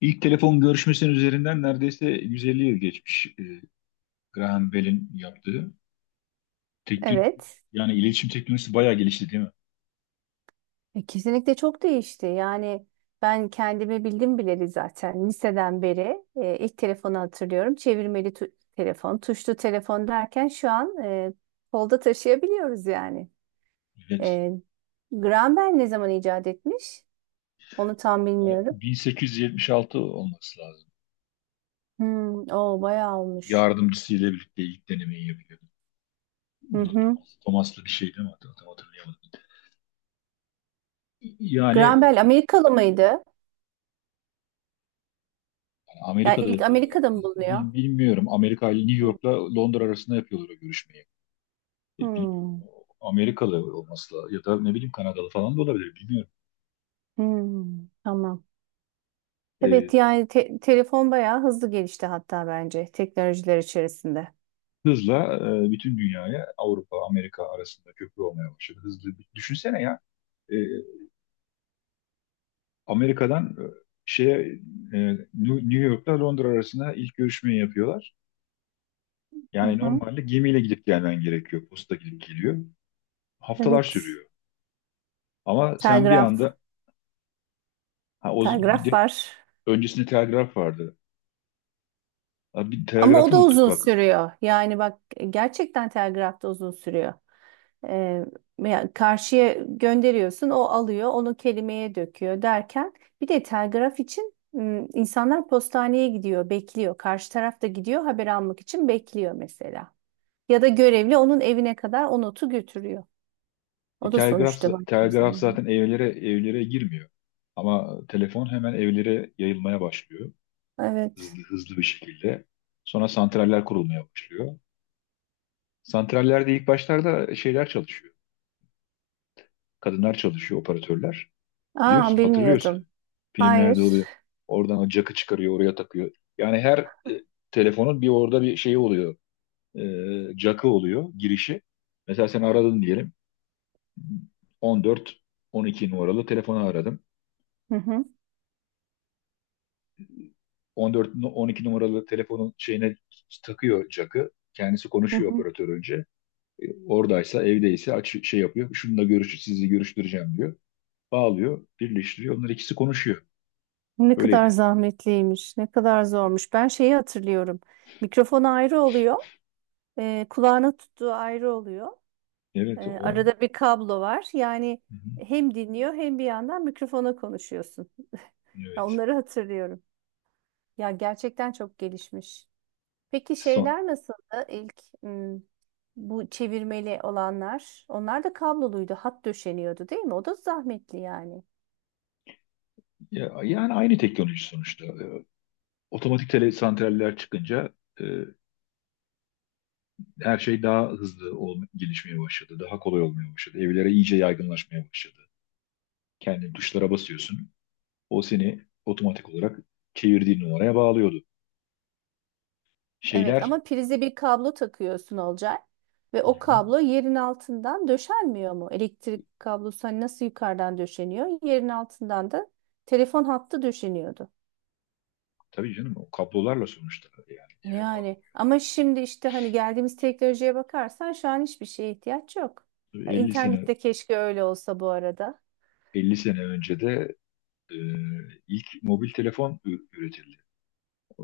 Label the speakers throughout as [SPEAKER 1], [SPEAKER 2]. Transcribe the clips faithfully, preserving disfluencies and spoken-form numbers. [SPEAKER 1] İlk telefon görüşmesinin üzerinden neredeyse yüz elli yıl geçmiş, e, Graham Bell'in yaptığı. Teknoloji,
[SPEAKER 2] Evet,
[SPEAKER 1] yani iletişim teknolojisi bayağı gelişti, değil mi?
[SPEAKER 2] E, kesinlikle çok değişti. Yani ben kendimi bildim bileli zaten liseden beri e, ilk telefonu hatırlıyorum. Çevirmeli tu- telefon, tuşlu telefon derken şu an e, kolda taşıyabiliyoruz yani.
[SPEAKER 1] Evet.
[SPEAKER 2] E, Graham Bell ne zaman icat etmiş? Onu tam
[SPEAKER 1] Yani
[SPEAKER 2] bilmiyorum.
[SPEAKER 1] bin sekiz yüz yetmiş altı olması lazım.
[SPEAKER 2] Hmm, o bayağı olmuş.
[SPEAKER 1] Yardımcısıyla birlikte ilk denemeyi yapıyor.
[SPEAKER 2] Hı
[SPEAKER 1] Bu da
[SPEAKER 2] hı.
[SPEAKER 1] Thomas- Thomas'lı bir şey değil mi? Hat- Tam hatırlayamadım. Yani
[SPEAKER 2] Graham
[SPEAKER 1] yani
[SPEAKER 2] Bell Amerikalı mıydı? Yani
[SPEAKER 1] Amerika'da
[SPEAKER 2] ilk
[SPEAKER 1] yapıyorlar.
[SPEAKER 2] Amerika'da mı bulunuyor?
[SPEAKER 1] Bil- Bilmiyorum. Amerika ile New
[SPEAKER 2] Hı.
[SPEAKER 1] York'la Londra arasında yapıyorlar o görüşmeyi. E, bilmiyorum.
[SPEAKER 2] Hmm,
[SPEAKER 1] Amerikalı olması lazım. Ya da ne bileyim, Kanadalı falan da olabilir. Bilmiyorum.
[SPEAKER 2] hmm, tamam.
[SPEAKER 1] E,
[SPEAKER 2] Evet, yani te- telefon bayağı hızlı gelişti, hatta bence teknolojiler içerisinde.
[SPEAKER 1] hızla e, bütün dünyaya, Avrupa, Amerika arasında köprü olmaya başladı. Hızlı, düşünsene ya. e, Amerika'dan, e, şeye, e, New York'ta Londra arasında ilk görüşmeyi yapıyorlar.
[SPEAKER 2] Hı
[SPEAKER 1] Yani
[SPEAKER 2] hı.
[SPEAKER 1] normalde gemiyle gidip gelmen gerekiyor. Posta gidip geliyor. Haftalar
[SPEAKER 2] Evet.
[SPEAKER 1] sürüyor. Ama sen bir
[SPEAKER 2] Telgraf.
[SPEAKER 1] anda ha, o, bir
[SPEAKER 2] Telgraf
[SPEAKER 1] de
[SPEAKER 2] var.
[SPEAKER 1] öncesinde telgraf vardı. Ha, bir
[SPEAKER 2] Ama o
[SPEAKER 1] telgrafı
[SPEAKER 2] da
[SPEAKER 1] unuttuk
[SPEAKER 2] uzun
[SPEAKER 1] bak.
[SPEAKER 2] sürüyor. Yani bak, gerçekten telgraf da uzun sürüyor. Ee, Yani karşıya gönderiyorsun, o alıyor, onu kelimeye döküyor derken bir de telgraf için m, insanlar postaneye gidiyor, bekliyor. Karşı taraf da gidiyor, haber almak için bekliyor mesela. Ya da görevli onun evine kadar o notu götürüyor.
[SPEAKER 1] E,
[SPEAKER 2] O da
[SPEAKER 1] telgraf,
[SPEAKER 2] sonuçta baktığım
[SPEAKER 1] telgraf
[SPEAKER 2] zaman.
[SPEAKER 1] zaten evlere evlere girmiyor. Ama telefon hemen evlere yayılmaya başlıyor.
[SPEAKER 2] Evet.
[SPEAKER 1] Hızlı hızlı bir şekilde. Sonra santraller kurulmaya başlıyor. Santrallerde ilk başlarda şeyler çalışıyor. Kadınlar çalışıyor, operatörler.
[SPEAKER 2] Aa,
[SPEAKER 1] Biliyorsun, hatırlıyorsun.
[SPEAKER 2] bilmiyordum.
[SPEAKER 1] Filmlerde
[SPEAKER 2] Hayır.
[SPEAKER 1] oluyor. Oradan o jack'ı çıkarıyor, oraya takıyor. Yani her e, telefonun bir orada bir şeyi oluyor. E, jack'ı oluyor, girişi. Mesela sen aradın diyelim. on dört on iki numaralı telefonu aradım.
[SPEAKER 2] Hı hı,
[SPEAKER 1] on dört nu- on iki numaralı telefonun şeyine takıyor jack'ı. Kendisi
[SPEAKER 2] hı
[SPEAKER 1] konuşuyor
[SPEAKER 2] hı.
[SPEAKER 1] operatör önce. E, oradaysa, evdeyse aç, şey yapıyor. Şununla görüş, sizi görüştüreceğim diyor. Bağlıyor, birleştiriyor. Onlar ikisi konuşuyor.
[SPEAKER 2] Ne kadar
[SPEAKER 1] Öyleydi.
[SPEAKER 2] zahmetliymiş, ne kadar zormuş. Ben şeyi hatırlıyorum. Mikrofon ayrı oluyor, e, kulağına tuttuğu ayrı oluyor. Ee,
[SPEAKER 1] Evet, o.
[SPEAKER 2] arada bir kablo var. Yani
[SPEAKER 1] Hı hı.
[SPEAKER 2] hem dinliyor hem bir yandan mikrofona konuşuyorsun. Ya,
[SPEAKER 1] Evet.
[SPEAKER 2] onları hatırlıyorum. Ya, gerçekten çok gelişmiş. Peki
[SPEAKER 1] Son,
[SPEAKER 2] şeyler nasıldı ilk, hmm, bu çevirmeli olanlar? Onlar da kabloluydu. Hat döşeniyordu değil mi? O da zahmetli yani.
[SPEAKER 1] ya, yani aynı teknoloji sonuçta. E, otomatik tele santraller çıkınca e, her şey daha hızlı ol, gelişmeye başladı. Daha kolay olmaya başladı. Evlere iyice yaygınlaşmaya başladı. Kendi tuşlara basıyorsun. O seni otomatik olarak çevirdiğin numaraya bağlıyordu.
[SPEAKER 2] Evet,
[SPEAKER 1] Şeyler.
[SPEAKER 2] ama prize bir kablo takıyorsun Olcay. Ve
[SPEAKER 1] Hı
[SPEAKER 2] o
[SPEAKER 1] hı.
[SPEAKER 2] kablo yerin altından döşenmiyor mu? Elektrik kablosu hani nasıl yukarıdan döşeniyor? Yerin altından da telefon hattı döşeniyordu.
[SPEAKER 1] Tabii canım, o kablolarla sonuçta, yani eve bağlı.
[SPEAKER 2] Yani ama şimdi işte hani geldiğimiz teknolojiye bakarsan şu an hiçbir şeye ihtiyaç yok. Ya,
[SPEAKER 1] Elli sene
[SPEAKER 2] İnternette keşke öyle olsa bu arada.
[SPEAKER 1] elli sene önce de e, ilk mobil telefon ü- üretildi. E,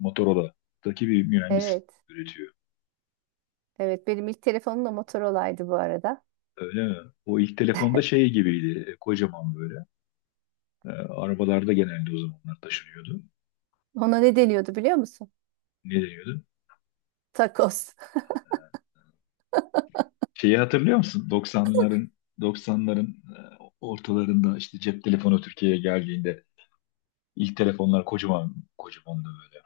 [SPEAKER 1] Motorola'daki bir mühendis
[SPEAKER 2] Evet.
[SPEAKER 1] üretiyor.
[SPEAKER 2] Evet, benim ilk telefonum da Motorola'ydı bu arada.
[SPEAKER 1] Öyle mi? O ilk telefonda şey gibiydi, e, kocaman böyle. E, arabalarda genelde o zamanlar taşınıyordu.
[SPEAKER 2] Ona ne deniyordu biliyor musun?
[SPEAKER 1] Ne deniyordu?
[SPEAKER 2] Takos.
[SPEAKER 1] Şeyi hatırlıyor musun? doksanların doksanların e, ortalarında işte cep telefonu Türkiye'ye geldiğinde ilk telefonlar kocaman kocamandı böyle.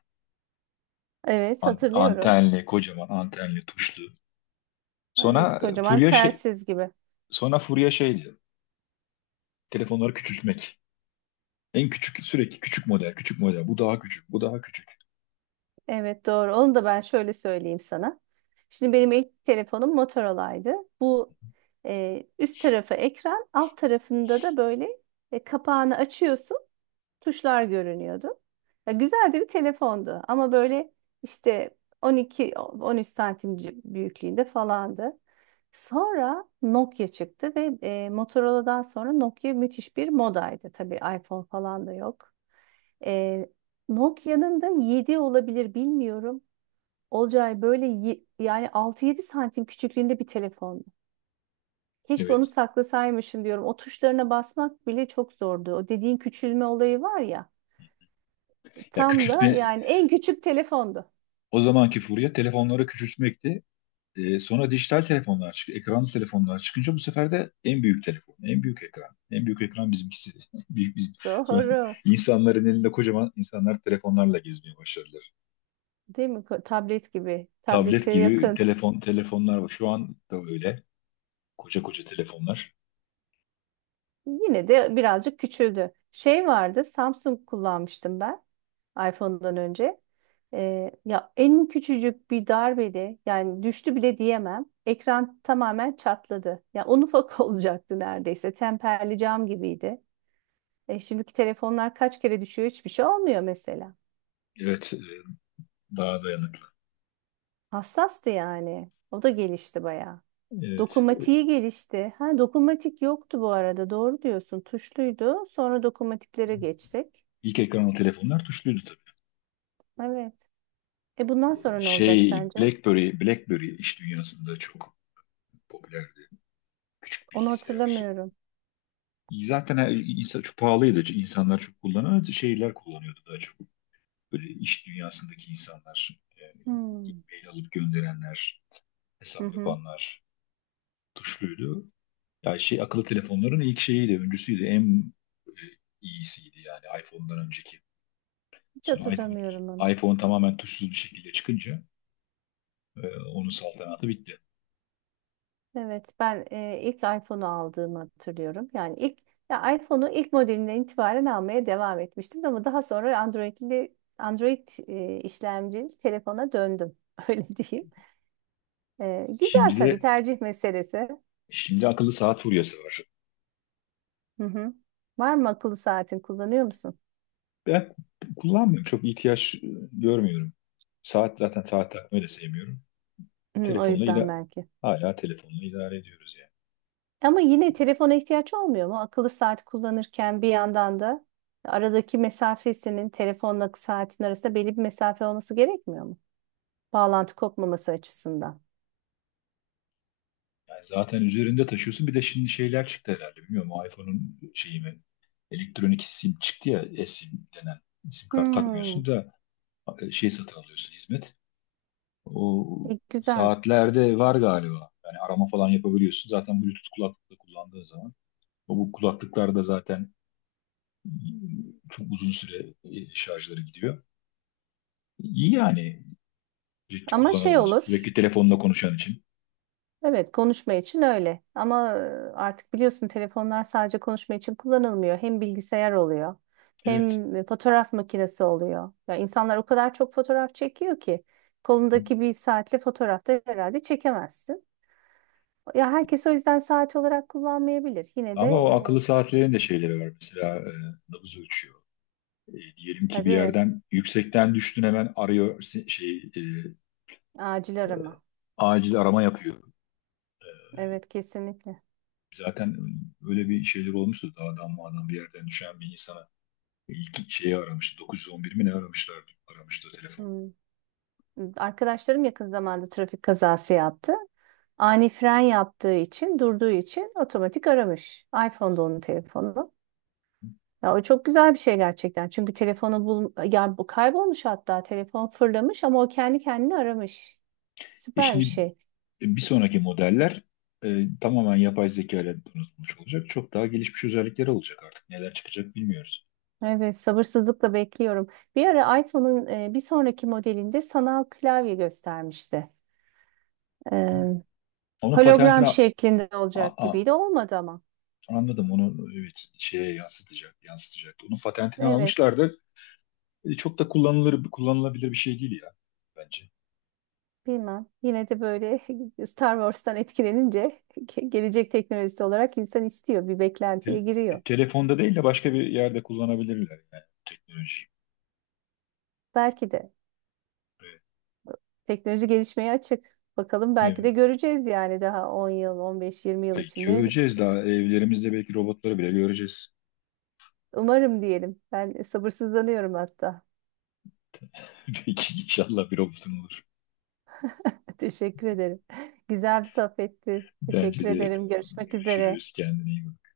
[SPEAKER 2] Evet,
[SPEAKER 1] An-
[SPEAKER 2] hatırlıyorum.
[SPEAKER 1] antenli, kocaman antenli, tuşlu. Sonra
[SPEAKER 2] Evet,
[SPEAKER 1] e,
[SPEAKER 2] kocaman
[SPEAKER 1] furya şey,
[SPEAKER 2] telsiz gibi.
[SPEAKER 1] sonra furya şeydi. Telefonları küçültmek. En küçük, sürekli küçük model, küçük model. Bu daha küçük, bu daha küçük.
[SPEAKER 2] Evet, doğru. Onu da ben şöyle söyleyeyim sana. Şimdi benim ilk telefonum Motorola'ydı. Bu e, üst tarafı ekran, alt tarafında da böyle e, kapağını açıyorsun. Tuşlar görünüyordu. Ya, güzel de bir telefondu ama böyle işte on iki on üç santim ci- büyüklüğünde falandı. Sonra Nokia çıktı ve e, Motorola'dan sonra Nokia müthiş bir modaydı. Tabii iPhone falan da yok. E, Nokia'nın da yedi olabilir bilmiyorum. Olcay, böyle ye- yani altı yedi santim küçüklüğünde bir telefondu. Keşke onu
[SPEAKER 1] Evet.
[SPEAKER 2] saklasaymışım diyorum. O tuşlarına basmak bile çok zordu. O dediğin küçülme olayı var ya.
[SPEAKER 1] Ya,
[SPEAKER 2] Tam da
[SPEAKER 1] küçültme,
[SPEAKER 2] yani en küçük telefondu.
[SPEAKER 1] o zamanki furya telefonları küçültmekti. Ee, sonra dijital telefonlar çıktı, ekranlı telefonlar çıkınca bu sefer de en büyük telefon, en büyük ekran, en büyük ekran bizimkisi. Büyük biz sonra
[SPEAKER 2] Doğru.
[SPEAKER 1] insanların elinde kocaman, insanlar telefonlarla gezmeye başladılar.
[SPEAKER 2] Değil mi? Ko- Tablet gibi.
[SPEAKER 1] Tablet
[SPEAKER 2] Tablete
[SPEAKER 1] gibi
[SPEAKER 2] yakın.
[SPEAKER 1] telefon telefonlar var. Şu an da öyle. Koca koca telefonlar.
[SPEAKER 2] Yine de birazcık küçüldü. Şey vardı. Samsung kullanmıştım ben. iPhone'dan önce. Ee, ya en küçücük bir darbede yani düştü bile diyemem. Ekran tamamen çatladı. Ya un ufak olacaktı neredeyse. Temperli cam gibiydi. E, şimdiki telefonlar kaç kere düşüyor, hiçbir şey olmuyor mesela.
[SPEAKER 1] Evet, e, daha dayanıklı.
[SPEAKER 2] Hassastı yani. O da gelişti bayağı.
[SPEAKER 1] Evet. e,
[SPEAKER 2] Dokunmatiği gelişti. Ha, dokunmatik yoktu bu arada. Doğru diyorsun. Tuşluydu. Sonra dokunmatiklere geçtik.
[SPEAKER 1] İlk ekranlı telefonlar tuşluydu.
[SPEAKER 2] Evet. E bundan
[SPEAKER 1] E,
[SPEAKER 2] sonra ne olacak
[SPEAKER 1] Şey
[SPEAKER 2] sence?
[SPEAKER 1] BlackBerry, BlackBerry iş dünyasında çok popülerdi. Küçük
[SPEAKER 2] Onu
[SPEAKER 1] bilgisayar.
[SPEAKER 2] hatırlamıyorum.
[SPEAKER 1] Zaten her, insan çok pahalıydı. İnsanlar çok kullanıyordu. Şeyler kullanıyordu daha çok. Böyle iş dünyasındaki insanlar, yani
[SPEAKER 2] Hmm.
[SPEAKER 1] e-mail alıp gönderenler,
[SPEAKER 2] Hı
[SPEAKER 1] hesap
[SPEAKER 2] hı.
[SPEAKER 1] yapanlar tuşluydu. Yani şey, akıllı telefonların ilk şeyiydi, öncüsüydü. En e, iyisiydi yani, iPhone'dan önceki.
[SPEAKER 2] Hiç
[SPEAKER 1] Sonra iPhone,
[SPEAKER 2] hatırlamıyorum onu.
[SPEAKER 1] iPhone tamamen tuşsuz bir şekilde çıkınca e, onun saltanatı bitti.
[SPEAKER 2] Evet, ben e, ilk iPhone'u aldığımı hatırlıyorum. Yani ilk, ya iPhone'u ilk modelinden itibaren almaya devam etmiştim ama daha sonra Android'li Android e, işlemcili telefona döndüm. Öyle diyeyim. E, güzel,
[SPEAKER 1] Şimdi
[SPEAKER 2] tabii
[SPEAKER 1] de
[SPEAKER 2] tercih meselesi.
[SPEAKER 1] Şimdi akıllı saat furyası var.
[SPEAKER 2] Hı hı. Var mı akıllı saatin, kullanıyor musun?
[SPEAKER 1] Ben kullanmıyorum. Çok ihtiyaç e, görmüyorum. Saat, zaten saat takmayı da sevmiyorum.
[SPEAKER 2] Hı, o
[SPEAKER 1] Telefonla
[SPEAKER 2] yüzden
[SPEAKER 1] ila
[SPEAKER 2] belki.
[SPEAKER 1] hala telefonla idare ediyoruz yani.
[SPEAKER 2] Ama yine telefona ihtiyaç olmuyor mu? Akıllı saat kullanırken bir yandan da aradaki mesafesinin telefonla saatin arasında belli bir mesafe olması gerekmiyor mu? Bağlantı kopmaması açısından.
[SPEAKER 1] Yani zaten üzerinde taşıyorsun. Bir de şimdi şeyler çıktı herhalde. Bilmiyorum, o iPhone'un şeyi mi? Elektronik sim çıktı ya. eSIM denen. Sim kart takmıyorsun
[SPEAKER 2] Hmm,
[SPEAKER 1] da e, şey satın alıyorsun, hizmet. O
[SPEAKER 2] iyi, güzel.
[SPEAKER 1] saatlerde var galiba. Yani arama falan yapabiliyorsun. Zaten Bluetooth kulaklıkla kullandığın zaman. O, bu kulaklıklarda zaten çok uzun süre e, şarjları gidiyor. İyi yani, sürekli
[SPEAKER 2] Ama şey
[SPEAKER 1] kullanan için, sürekli
[SPEAKER 2] olur.
[SPEAKER 1] telefonla konuşan için.
[SPEAKER 2] Evet, konuşma için öyle. Ama e, artık biliyorsun, telefonlar sadece konuşma için kullanılmıyor. Hem bilgisayar oluyor,
[SPEAKER 1] Evet.
[SPEAKER 2] hem e, fotoğraf makinesi oluyor. Ya, insanlar o kadar çok fotoğraf çekiyor ki kolundaki bir saatle fotoğrafta herhalde çekemezsin. Ya, herkes o yüzden saat olarak kullanmayabilir. Yine de
[SPEAKER 1] Ama o
[SPEAKER 2] e,
[SPEAKER 1] akıllı saatlerin de şeyleri var. Mesela e, nabız ölçüyor. E, diyelim ki bir
[SPEAKER 2] tabii
[SPEAKER 1] yerden yüksekten düştün, hemen arıyor, se- şey e,
[SPEAKER 2] acil arama.
[SPEAKER 1] acil arama yapıyor.
[SPEAKER 2] Evet, kesinlikle.
[SPEAKER 1] Zaten öyle bir şeyler olmuştu. Dağdan mağdan bir yerden düşen bir insana ilk şeyi aramıştı. Dokuz yüz on bir mi ne aramışlardı? Aramıştı o telefon.
[SPEAKER 2] Hmm. Arkadaşlarım yakın zamanda trafik kazası yaptı. Ani fren yaptığı için, durduğu için otomatik aramış. iPhone'da onun telefonu. Ya, o çok güzel bir şey gerçekten. Çünkü telefonu bul ya, bu kaybolmuş, hatta telefon fırlamış ama o kendi kendini aramış.
[SPEAKER 1] E,
[SPEAKER 2] Süper bir
[SPEAKER 1] şimdi
[SPEAKER 2] şey.
[SPEAKER 1] bir sonraki modeller e, tamamen yapay zeka ile donatılmış olacak. Çok daha gelişmiş özellikleri olacak artık. Neler çıkacak bilmiyoruz.
[SPEAKER 2] Evet, sabırsızlıkla bekliyorum. Bir ara iPhone'un e, bir sonraki modelinde sanal klavye göstermişti. E,
[SPEAKER 1] Onun patentini
[SPEAKER 2] hologram
[SPEAKER 1] a-
[SPEAKER 2] şeklinde olacak
[SPEAKER 1] a-
[SPEAKER 2] gibiydi. Olmadı ama.
[SPEAKER 1] anladım. Onu, evet, şeye yansıtacak, yansıtacak. Onun patentini
[SPEAKER 2] Evet.
[SPEAKER 1] almışlardı. E, çok da kullanılır, kullanılabilir bir şey değil ya, bence.
[SPEAKER 2] Bilmem. Yine de böyle Star Wars'tan etkilenince ge- gelecek teknolojisi olarak insan istiyor. Bir beklentiye
[SPEAKER 1] Tel-
[SPEAKER 2] giriyor.
[SPEAKER 1] Telefonda değil de başka bir yerde kullanabilirler, yani teknoloji.
[SPEAKER 2] Belki de
[SPEAKER 1] Evet.
[SPEAKER 2] teknoloji gelişmeye açık. Bakalım, belki de
[SPEAKER 1] Evet.
[SPEAKER 2] göreceğiz yani daha on yıl, on beş yirmi yıl
[SPEAKER 1] E,
[SPEAKER 2] içinde.
[SPEAKER 1] göreceğiz, daha evlerimizde belki robotları bile göreceğiz.
[SPEAKER 2] Umarım diyelim. Ben sabırsızlanıyorum hatta.
[SPEAKER 1] Belki inşallah bir robotun olur.
[SPEAKER 2] Teşekkür ederim. Güzel bir sohbetti.
[SPEAKER 1] Bence
[SPEAKER 2] Teşekkür
[SPEAKER 1] de
[SPEAKER 2] ederim.
[SPEAKER 1] tamam.
[SPEAKER 2] Görüşmek üzere.
[SPEAKER 1] Görüşürüz. Kendine iyi bak.